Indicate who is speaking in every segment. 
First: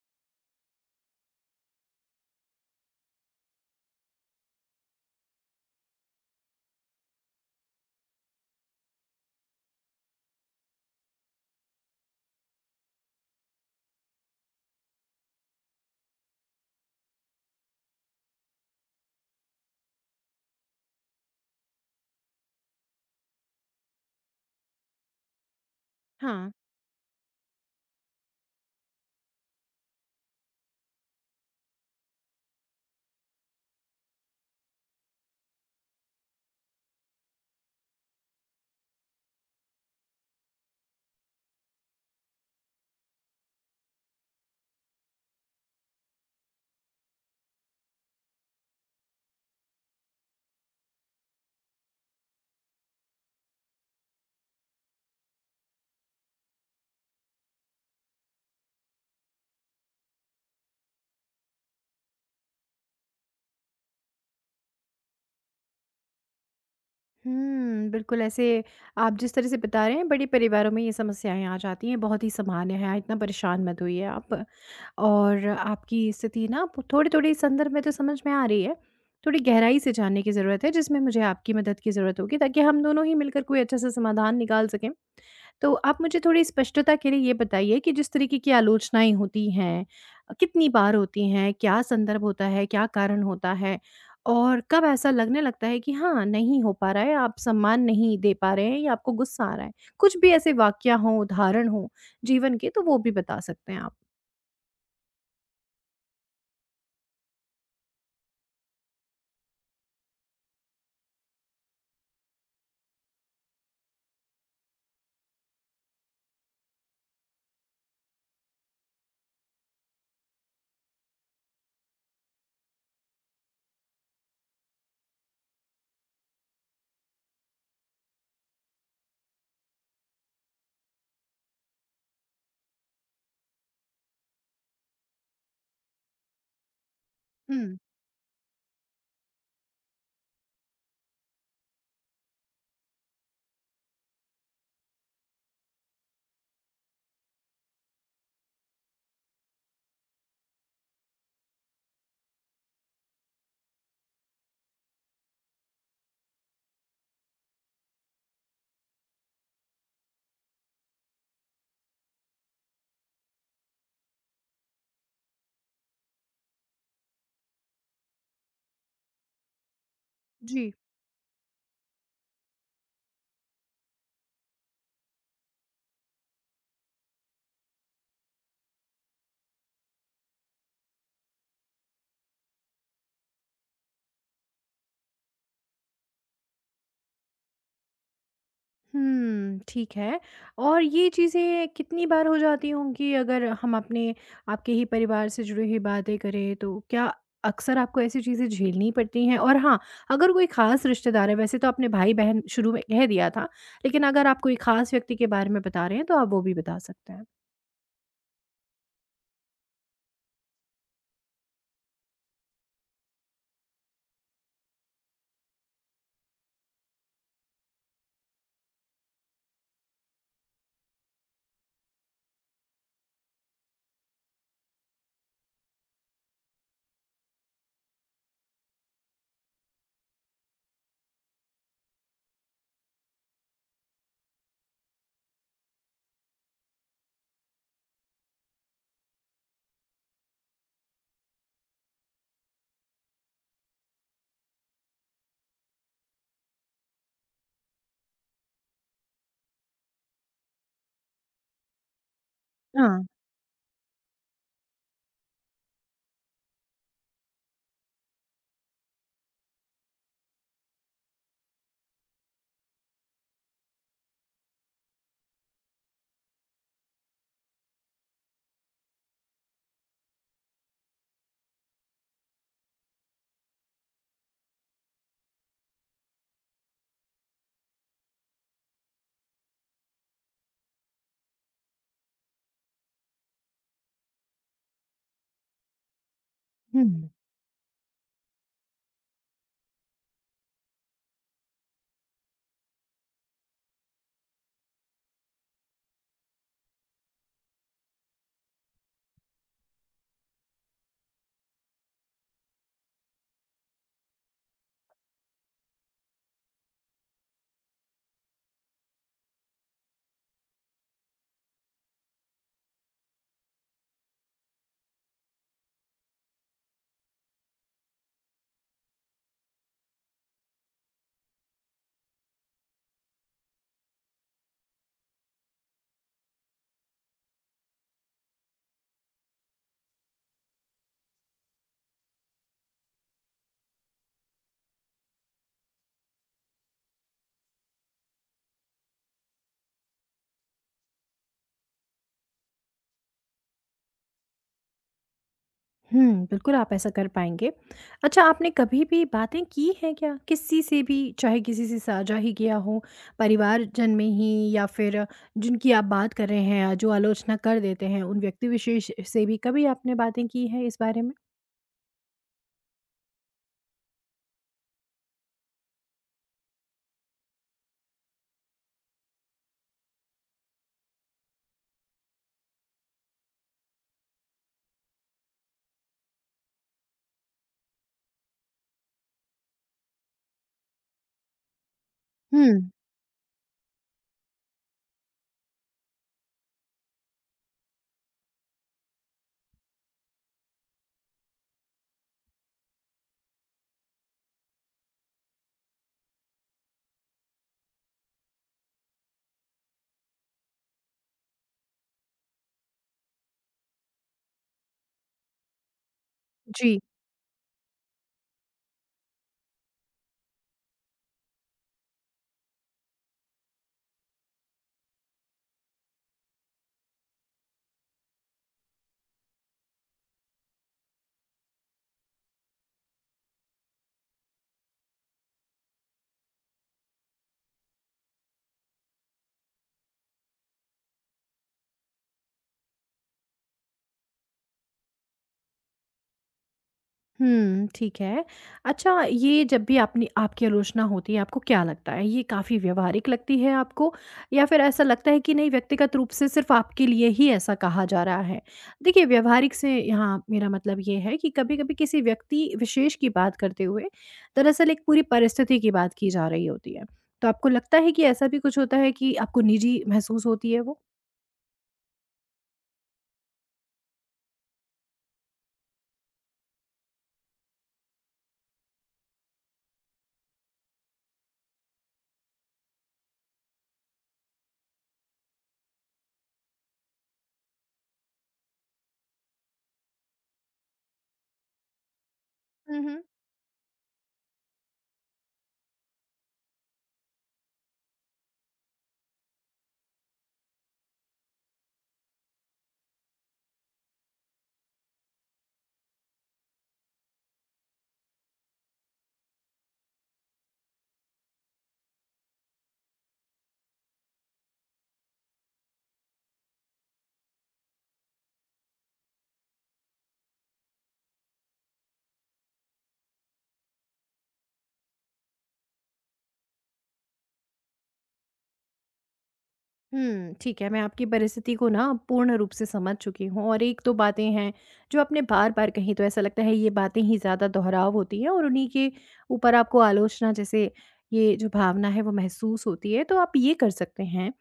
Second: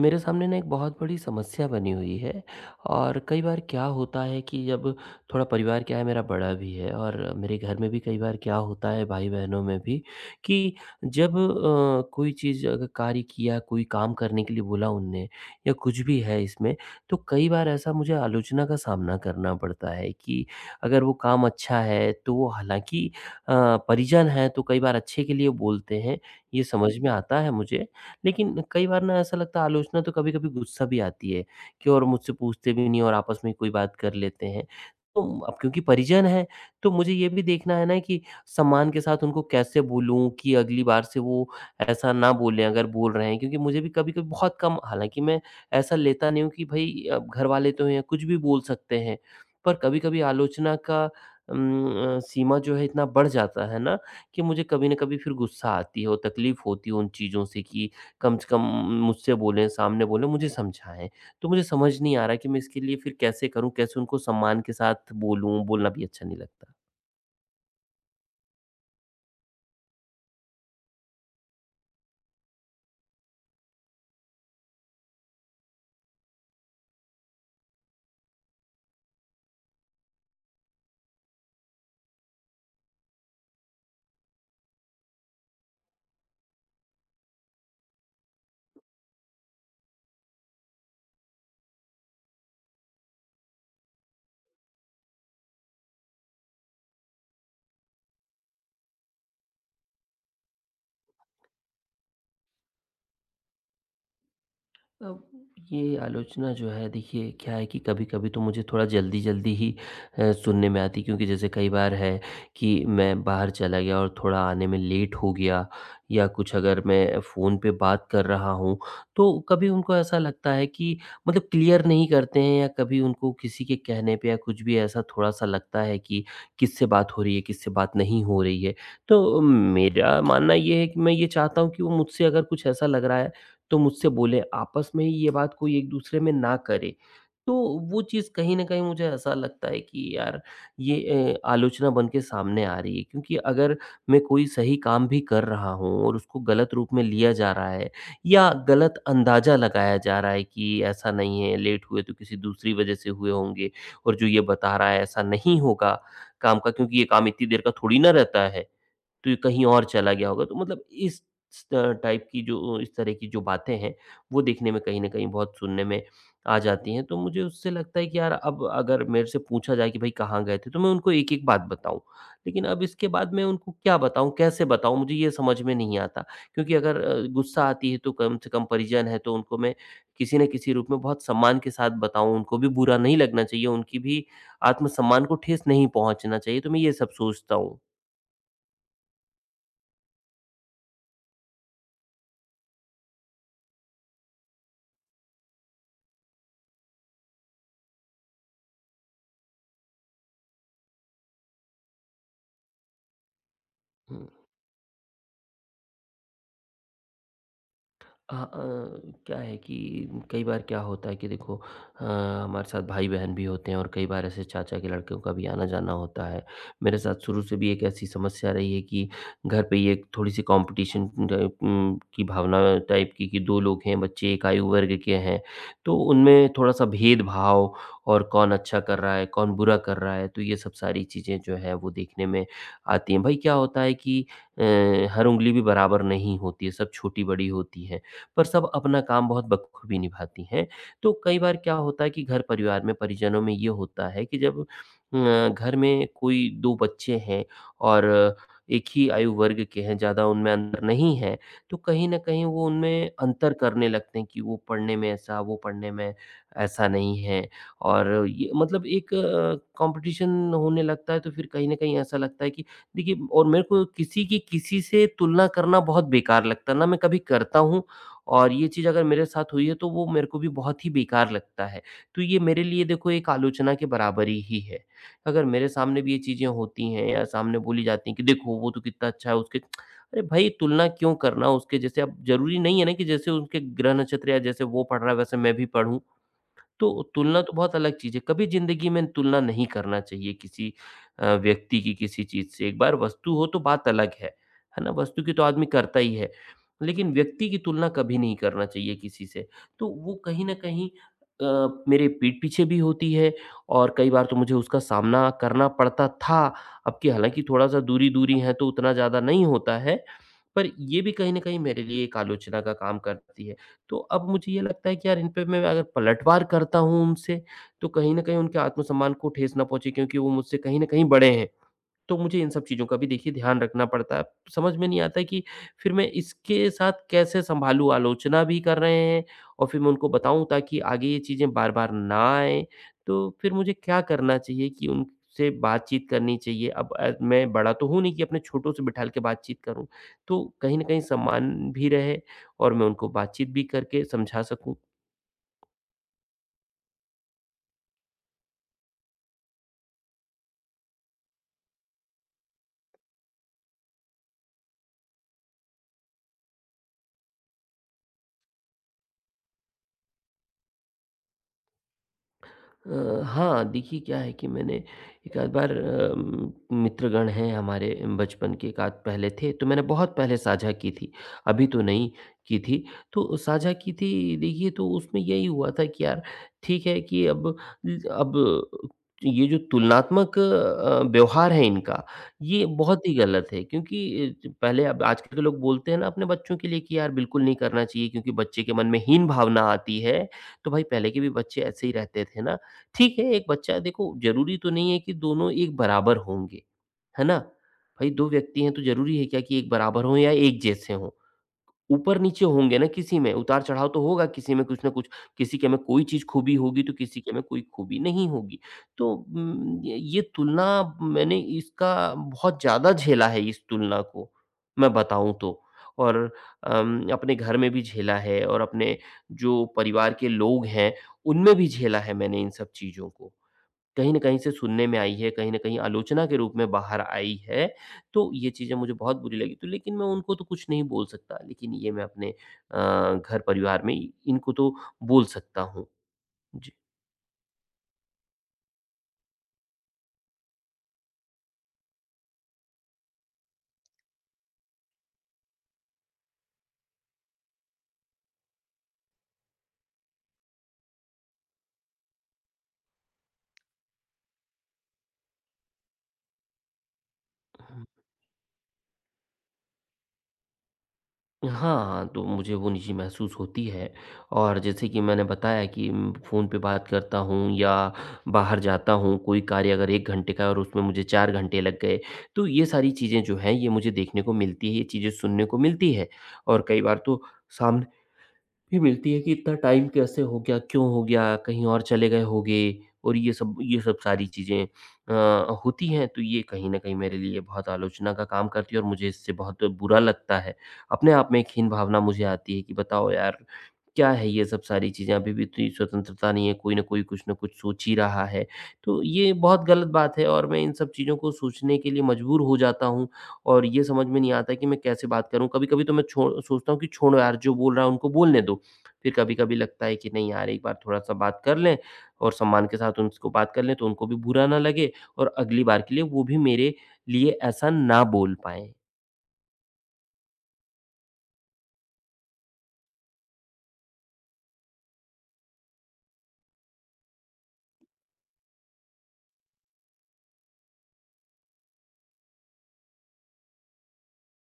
Speaker 1: मेरे सामने ना एक बहुत बड़ी समस्या बनी हुई है। और कई बार क्या होता है कि जब, थोड़ा परिवार क्या है मेरा बड़ा भी है, और मेरे घर में भी कई बार क्या होता है भाई बहनों में भी, कि जब कोई चीज़ अगर कार्य किया, कोई काम करने के लिए बोला उनने या कुछ भी है इसमें, तो कई बार ऐसा मुझे आलोचना का सामना करना पड़ता है कि अगर वो काम अच्छा है तो वो, हालांकि अ, परिजन है तो कई बार अच्छे के लिए बोलते हैं,
Speaker 2: हाँ।
Speaker 1: ये समझ में आता है मुझे। लेकिन कई बार ना ऐसा लगता है, आलोचना तो कभी-कभी गुस्सा भी आती है कि और मुझसे पूछते भी नहीं, और आपस में कोई बात कर लेते हैं। तो अब क्योंकि परिजन हैं, तो मुझे ये भी देखना है ना कि सम्मान के साथ उनको कैसे बोलूँ कि अगली बार से वो ऐसा ना बोलें अगर बोल रहे हैं। क्योंकि मुझे भी कभी-कभी बहुत कम, हालाँकि मैं ऐसा लेता नहीं हूँ कि भई अब घर वाले तो हैं, कुछ भी बोल सकते हैं। पर कभी-कभी आलोचना का सीमा जो है इतना बढ़ जाता है ना कि मुझे कभी न कभी फिर गुस्सा आती है और तकलीफ़ होती है उन चीज़ों से कि कम से कम मुझसे बोलें, सामने बोलें, मुझे समझाएँ। तो मुझे समझ नहीं आ रहा कि मैं इसके लिए फिर कैसे करूँ? कैसे उनको सम्मान के साथ बोलूँ? बोलना भी अच्छा नहीं लगता।
Speaker 2: हुँ, बिल्कुल ऐसे आप जिस तरह से बता रहे हैं बड़े परिवारों में ये समस्याएँ आ जाती हैं, बहुत ही सामान्य है, इतना परेशान मत होइए आप। और आपकी स्थिति ना थोड़ी-थोड़ी संदर्भ में तो समझ में आ रही है, थोड़ी गहराई से जानने की ज़रूरत है जिसमें मुझे आपकी मदद की ज़रूरत होगी ताकि हम दोनों ही मिलकर कोई अच्छा-सा समाधान निकाल सकें। तो आप मुझे थोड़ी स्पष्टता के लिए ये बताइए कि जिस तरीके की आलोचनाएँ होती हैं, कितनी बार होती हैं? क्या संदर्भ होता है? क्या कारण होता है? और कब ऐसा लगने लगता है कि हाँ, नहीं हो पा रहा है, आप सम्मान नहीं दे पा रहे हैं या आपको गुस्सा आ रहा है? कुछ भी ऐसे वाकया हों, उदाहरण हों जीवन के, तो वो भी बता सकते हैं आप।
Speaker 1: अब ये आलोचना जो है देखिए क्या है कि कभी-कभी तो मुझे थोड़ा जल्दी-जल्दी ही सुनने में आती है, क्योंकि जैसे कई बार है कि मैं बाहर चला गया और थोड़ा आने में लेट हो गया, या कुछ अगर मैं फ़ोन पे बात कर रहा हूँ, तो कभी उनको ऐसा लगता है कि मतलब क्लियर नहीं करते हैं, या कभी उनको किसी के कहने पे या कुछ भी ऐसा थोड़ा-सा लगता है कि किससे बात हो रही है, किससे बात नहीं हो रही है। तो मेरा मानना ये है कि मैं ये चाहता हूँ कि वो मुझसे, अगर कुछ ऐसा लग रहा है तो मुझसे बोले, आपस में ही ये बात कोई एक-दूसरे में ना करे। तो
Speaker 2: हुँ,
Speaker 1: वो चीज़ कहीं न कहीं मुझे ऐसा लगता है कि यार, ये आलोचना बन के सामने आ रही है, क्योंकि अगर मैं कोई सही काम भी कर रहा हूँ और उसको गलत रूप में लिया जा रहा है या गलत अंदाज़ा लगाया जा रहा है कि ऐसा नहीं है, लेट हुए तो किसी दूसरी वजह से हुए होंगे, और जो ये बता रहा है ऐसा नहीं होगा काम का, क्योंकि ये काम इतनी देर का थोड़ी ना रहता है। तो ये कहीं और चला गया होगा। तो मतलब इस टाइप की, जो इस तरह की जो बातें हैं, वो देखने में कहीं न कहीं बहुत सुनने में आ जाती हैं। तो मुझे उससे लगता है कि यार, अब अगर मेरे से पूछा जाए कि भई कहाँ गए
Speaker 2: जी।
Speaker 1: थे? तो मैं उनको एक-एक बात बताऊँ। लेकिन अब इसके बाद मैं उनको क्या बताऊँ, कैसे बताऊँ? मुझे ये समझ में नहीं आता। क्योंकि अगर गुस्सा आती है तो कम से कम परिजन है, तो उनको मैं किसी न किसी रूप में बहुत सम्मान के साथ बताऊँ। उनको भी बुरा नहीं लगना चाहिए, उनकी भी आत्मसम्मान को ठेस नहीं पहुँचना चाहिए। तो मैं ये सब सोचता हूँ।
Speaker 2: हुँ, ठीक है। और ये चीज़ें कितनी बार हो जाती होंगी अगर हम अपने आपके ही परिवार से जुड़ी हुई बातें करें तो क्या अक्सर आपको ऐसी चीज़ें झेलनी पड़ती हैं? और हाँ, अगर कोई ख़ास रिश्तेदार है वैसे तो आपने भाई-बहन शुरू में कह दिया था, लेकिन अगर
Speaker 1: हुँ।
Speaker 2: आप कोई ख़ास व्यक्ति के बारे में बता रहे हैं तो आप वो भी बता सकते हैं?
Speaker 1: हाँ, क्या है कि कई बार क्या होता है कि देखो, हमारे साथ भाई-बहन भी होते हैं और कई बार ऐसे चाचा के लड़कों का भी आना-जाना होता है। मेरे साथ शुरू से भी एक ऐसी समस्या रही है कि घर पे ये थोड़ी-सी कॉम्पिटिशन टाइप की भावना टाइप की, कि 2 लोग हैं, बच्चे एक आयु वर्ग के हैं, तो उनमें थोड़ा-सा भेदभाव, और कौन अच्छा कर रहा है, कौन बुरा कर रहा है, तो ये सब सारी चीज़ें जो हैं वो देखने में आती हैं। भाई क्या होता है कि अ, हर उँगली भी बराबर नहीं होती है, सब छोटी-बड़ी होती है। पर सब अपना काम बहुत बखूबी निभाती हैं। तो कई बार क्या होता है कि घर परिवार में, परिजनों में ये होता है कि जब घर में कोई 2 बच्चे हैं और एक ही आयु वर्ग के हैं, ज़्यादा उनमें अंतर नहीं है, तो कहीं न कहीं वो
Speaker 2: हाँ।
Speaker 1: उनमें अंतर करने लगते हैं कि वो पढ़ने में ऐसा, वो पढ़ने में ऐसा नहीं है, और ये मतलब एक कॉम्पिटिशन होने लगता है, तो फिर कहीं न कहीं ऐसा लगता है कि देखिए, और मेरे को किसी की किसी से तुलना करना बहुत बेकार लगता है, ना मैं कभी करता हूँ, और ये चीज़ अगर मेरे साथ हुई है तो वो मेरे को भी बहुत ही बेकार लगता है। तो ये मेरे लिए देखो एक आलोचना के बराबर ही है। अगर मेरे सामने भी ये चीज़ें होती हैं या सामने बोली जाती हैं कि देखो वो तो कितना अच्छा है उसके, अरे भाई, तुलना क्यों करना उसके जैसे? अब ज़रूरी नहीं है ना कि जैसे उनके ग्रह नक्षत्र, या जैसे वो पढ़ रहा है वैसे मैं भी पढ़ूँ। तो
Speaker 2: हुँ।
Speaker 1: तुलना तो बहुत अलग चीज़ है, कभी ज़िंदगी में तुलना नहीं करना चाहिए किसी व्यक्ति की किसी चीज़ से। एक बार वस्तु हो तो बात अलग है ना? वस्तु की तो आदमी करता ही है, लेकिन व्यक्ति की तुलना कभी नहीं करना चाहिए किसी से। तो वो कहीं न कहीं मेरे पीठ पीछे भी होती है, और कई बार तो मुझे उसका सामना करना पड़ता था। अब कि हालाँकि थोड़ा-सा दूरी-दूरी है तो उतना ज़्यादा नहीं होता है, पर ये भी कहीं न कहीं मेरे लिए एक आलोचना का काम करती है। तो अब मुझे ये लगता है कि यार, इन पे मैं अगर पलटवार करता हूँ उनसे, तो कहीं न कहीं उनके आत्मसम्मान को ठेस ना पहुँचे, क्योंकि वो मुझसे कहीं न कहीं बड़े हैं। तो मुझे इन सब चीज़ों का भी देखिए ध्यान रखना पड़ता है। समझ में नहीं आता है कि फिर मैं इसके साथ कैसे सँभालूँ? आलोचना भी कर रहे हैं, और फिर मैं उनको बताऊँ ताकि आगे ये चीज़ें बार-बार ना आएँ। तो फिर मुझे क्या करना चाहिए कि उनसे बातचीत करनी चाहिए? अब मैं बड़ा तो हूँ नहीं कि अपने छोटों से बिठा के बातचीत करूँ। तो कहीं न कहीं सम्मान भी रहे और मैं उनको बातचीत भी करके समझा सकूँ।
Speaker 2: हुँ, बिल्कुल आप ऐसा कर पाएँगे। अच्छा आपने कभी भी बातें की हैं क्या? किसी से भी चाहे किसी से साझा ही किया हो, परिवारजन में ही या फिर जिनकी आप बात कर रहे हैं या जो आलोचना कर देते हैं, उन व्यक्ति विशेष से भी कभी आपने बातें की हैं इस बारे में?
Speaker 1: हाँ, देखिए क्या है कि मैंने एक आध बार मित्रगण हैं हमारे बचपन के एक आध पहले थे, तो मैंने बहुत पहले साझा की थी, अभी तो नहीं की थी। तो साझा की थी देखिए, तो उसमें यही हुआ था कि यार, ठीक है कि अब ये जो तुलनात्मक व्यवहार है इनका,
Speaker 2: हुँ,
Speaker 1: ये बहुत ही गलत है, क्योंकि पहले अब आजकल के लोग बोलते हैं ना अपने बच्चों के लिए कि यार बिल्कुल नहीं करना चाहिए, क्योंकि बच्चे के मन में हीन भावना आती है। तो भाई पहले के भी बच्चे ऐसे ही रहते थे ना, ठीक है, एक बच्चा देखो ज़रूरी तो नहीं है कि दोनों एक बराबर होंगे, है ना? भई 2 व्यक्ति हैं तो ज़रूरी है क्या कि एक बराबर हों या एक जैसे हों? ऊपर-नीचे होंगे ना किसी में, उतार-चढ़ाव तो होगा किसी में कुछ न कुछ, किसी के में कोई चीज़ खूबी
Speaker 2: जी।
Speaker 1: होगी तो किसी के में कोई खूबी नहीं होगी। तो उम, य ये तुलना, मैंने इसका बहुत ज़्यादा झेला है इस तुलना को, मैं बताऊँ तो। और अपने घर में भी झेला है और अपने जो परिवार के लोग हैं, उनमें भी झेला है मैंने इन सब चीज़ों को। कहीं न कहीं से सुनने में आई है, कहीं न कहीं आलोचना के रूप में बाहर आई है, तो ये चीज़ें मुझे बहुत बुरी लगी। तो लेकिन मैं उनको तो कुछ नहीं बोल सकता, लेकिन ये मैं अपने घर-परिवार में इनको तो बोल सकता हूँ। जी।
Speaker 2: हुँ, ठीक है। अच्छा ये जब भी आपने आपकी आलोचना होती है, आपको क्या लगता है? ये काफ़ी व्यावहारिक लगती है आपको या फिर ऐसा लगता है कि नहीं व्यक्तिगत रूप से सिर्फ़ आपके लिए ही ऐसा कहा जा रहा है? देखिए व्यावहारिक से यहाँ मेरा मतलब ये है कि कभी-कभी किसी व्यक्ति विशेष की बात करते हुए दरअसल एक पूरी परिस्थिति की बात की जा रही होती है। तो आपको लगता है कि ऐसा भी कुछ होता है कि आपको निजी महसूस होती है वो?
Speaker 1: हाँ, हाँ, तो मुझे वो निज़ी महसूस होती है, और जैसे कि मैंने बताया कि फ़ोन पे बात करता हूँ या बाहर जाता हूँ, कोई कार्य अगर 1 घंटे का है और उसमें मुझे 4 घंटे लग गए, तो ये सारी चीज़ें जो हैं, ये मुझे देखने को मिलती है, ये चीज़ें सुनने को मिलती है, और कई बार तो सामने भी मिलती है कि इतना टाइम कैसे हो गया, क्यों हो गया, कहीं और चले गए होंगे, और ये सब सारी चीज़ें होती हैं, तो ये कहीं न कहीं मेरे लिए बहुत आलोचना का काम करती है और मुझे इससे बहुत बुरा लगता है। अपने आप में एक हीन भावना मुझे आती है कि बताओ यार, क्या है ये सब सारी चीज़ें, अभी भी इतनी स्वतंत्रता नहीं है, कोई न कोई कुछ न कुछ सोच ही रहा है। तो ये बहुत गलत बात है और मैं इन सब चीज़ों को सोचने के लिए मजबूर हो जाता हूँ, और ये समझ में नहीं आता कि मैं कैसे बात करूँ। कभी-कभी तो मैं छोड़ सोचता हूँ कि छोड़ो यार, जो बोल रहा है उनको बोलने दो। फिर कभी-कभी लगता है कि नहीं यार, एक बार थोड़ा-सा बात कर लें और सम्मान के साथ उनको बात कर लें तो उनको भी बुरा ना लगे, और अगली बार के लिए वो भी मेरे लिए ऐसा ना बोल पाएँ।
Speaker 2: हुँ, ठीक है, मैं आपकी परिस्थिति को ना पूर्ण रूप से समझ चुकी हूँ और एक दो बातें हैं जो आपने बार-बार कहीं तो ऐसा लगता है ये बातें ही ज़्यादा दोहराव होती हैं और उन्हीं के ऊपर आपको आलोचना जैसे ये जो भावना है वो महसूस होती है। तो आप ये कर सकते हैं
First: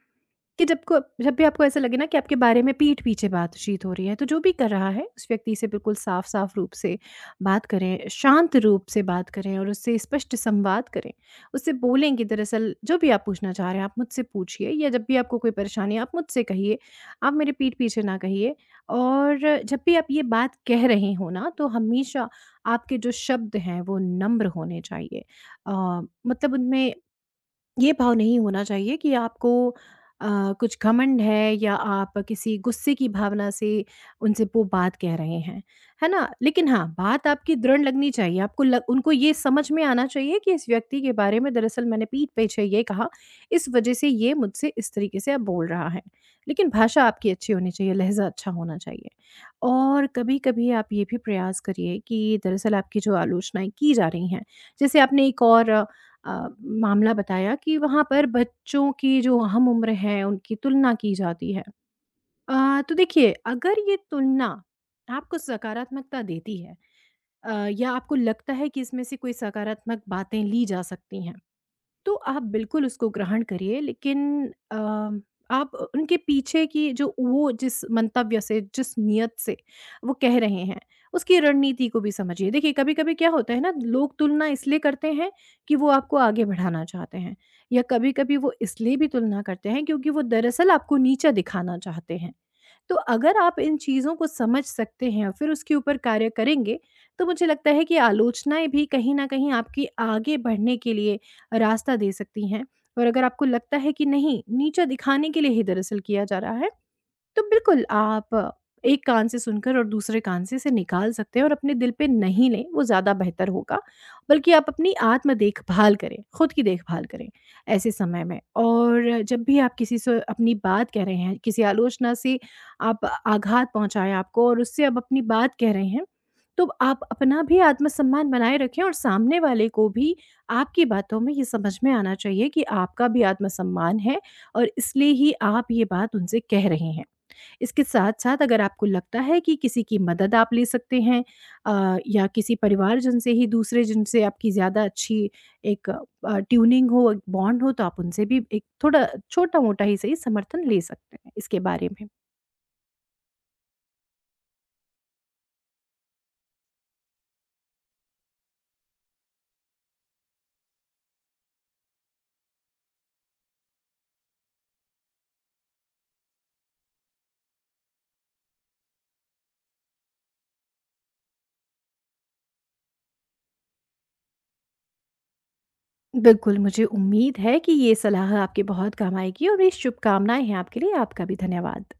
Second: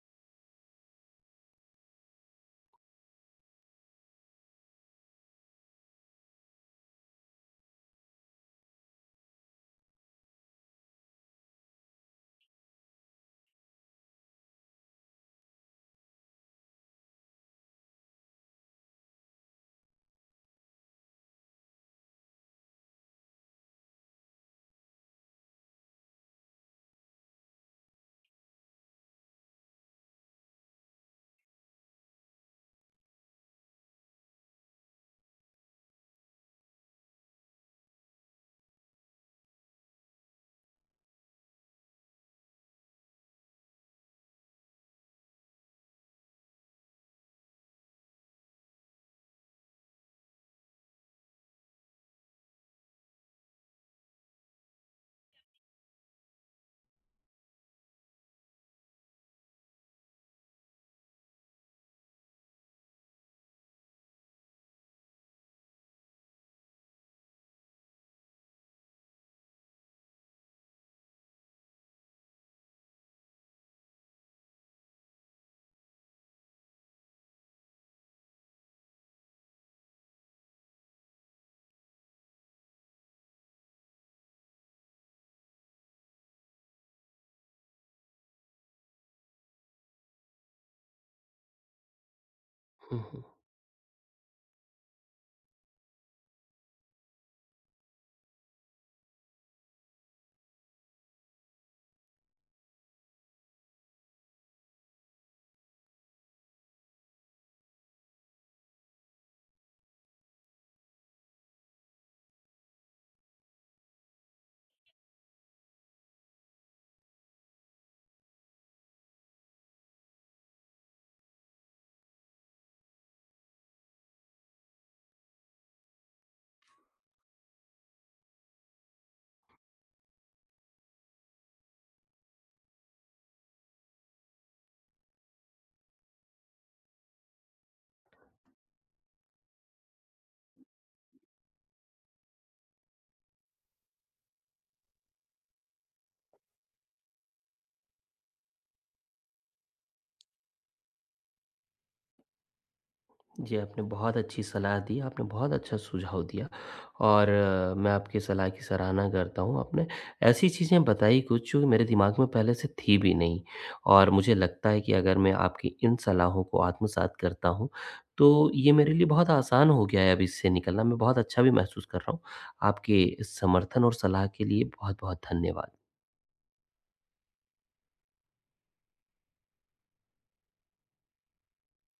Speaker 2: कि जब भी आपको ऐसा लगे ना कि आपके बारे में पीठ पीछे बातचीत हो रही है, तो जो भी कर रहा है, उस व्यक्ति से बिल्कुल साफ-साफ रूप से बात करें, शांत रूप से बात करें और उससे स्पष्ट संवाद करें। उससे बोलें कि दरअसल जो भी आप पूछना चाह रहे हैं, आप मुझसे पूछिए या जब भी आपको कोई परेशानी है, आप मुझसे कहिए, आप मेरे पीठ पीछे ना कहिए। और जब भी आप ये बात कह रहे हो ना, तो हमेशा आपके जो शब्द हैं, वो नम्र होने चाहिए। अ, मतलब उनमें ये भाव नहीं होना चाहिए कि आपको अ, कुछ घमंड है या आप किसी गुस्से की भावना से उनसे वो बात कह रहे हैं, है ना? लेकिन हाँ, बात आपकी दृढ़ लगनी चाहिए, उनको ये समझ में आना चाहिए कि इस व्यक्ति के बारे में दरअसल मैंने पीठ पीछे ये कहा, इस वजह से ये मुझसे इस तरीके से अब बोल रहा है। लेकिन भाषा आपकी अच्छी होनी चाहिए, लहजा अच्छा होना चाहिए। और कभी कभी आप ये भी प्रयास करिए कि दरअसल आपकी जो आलोचनाएं की जा रही हैं, जैसे आपने एक और अ, मामला बताया कि वहाँ पर बच्चों की जो हम उम्र है उनकी तुलना की जाती है। तो देखिए, अगर ये तुलना आपको सकारात्मकता देती है, या आपको लगता है कि इसमें से कोई सकारात्मक बातें ली जा सकती हैं, तो आप बिल्कुल उसको ग्रहण करिए। लेकिन आप उनके पीछे की जो वो जिस मंतव्य से, जिस नियत से वो कह रहे हैं, उसकी रणनीति को भी समझिए। देखिए, कभी कभी क्या होता है ना, लोग तुलना इसलिए करते हैं कि वो आपको आगे बढ़ाना चाहते हैं, या कभी कभी वो इसलिए भी तुलना करते हैं क्योंकि वो दरअसल आपको नीचा दिखाना चाहते हैं। तो
Speaker 1: हुँ, हुँ।
Speaker 2: अगर आप इन चीज़ों को समझ सकते हैं और फिर उसके ऊपर कार्य करेंगे, तो मुझे लगता है कि आलोचनाएँ भी कहीं न कहीं आपके आगे बढ़ने के लिए रास्ता दे सकती हैं। और अगर आपको लगता है कि नहीं, नीचा दिखाने के लिए ही दरअसल किया जा रहा है, तो बिल्कुल आप एक कान से सुनकर और दूसरे कान से इसे निकाल सकते हैं और अपने दिल पे नहीं लें, वो ज़्यादा बेहतर होगा। बल्कि आप अपनी आत्म देखभाल करें, खुद की देखभाल करें ऐसे समय में। और जब भी आप किसी से अपनी बात कह रहे हैं, किसी आलोचना से आप आघात पहुँचा है आपको और उससे आप अपनी बात कह रहे हैं, तो आप अपना भी आत्मसम्मान बनाए रखें और सामने वाले को भी आपकी बातों में ये समझ में आना चाहिए कि आपका भी आत्मसम्मान है और इसलिए ही आप ये बात उनसे कह रहे हैं। इसके साथ-साथ अगर आपको लगता है कि किसी की मदद आप ले सकते हैं, या किसी परिवारजन से ही दूसरे जिनसे आपकी ज़्यादा अच्छी एक ट्यूनिंग हो, एक बॉन्ड हो, तो आप उनसे भी एक थोड़ा छोटा-मोटा ही सही समर्थन ले सकते हैं इसके बारे में।
Speaker 1: जी, आपने बहुत अच्छी सलाह दी, आपने बहुत अच्छा सुझाव दिया, और मैं आपकी सलाह की सराहना करता हूँ। आपने ऐसी चीज़ें बताई कुछ जो मेरे दिमाग में पहले से थी भी नहीं, और मुझे लगता है कि अगर मैं आपकी इन सलाहों को आत्मसात करता हूँ, तो ये मेरे लिए बहुत आसान हो गया है अब इससे निकलना। मैं बहुत अच्छा भी महसूस कर रहा हूँ। आपके इस समर्थन और सलाह के लिए बहुत-बहुत धन्यवाद।
Speaker 2: बिल्कुल, मुझे उम्मीद है कि ये सलाह आपके बहुत काम आएगी और मेरी शुभकामनाएँ हैं आपके लिए। आपका भी धन्यवाद।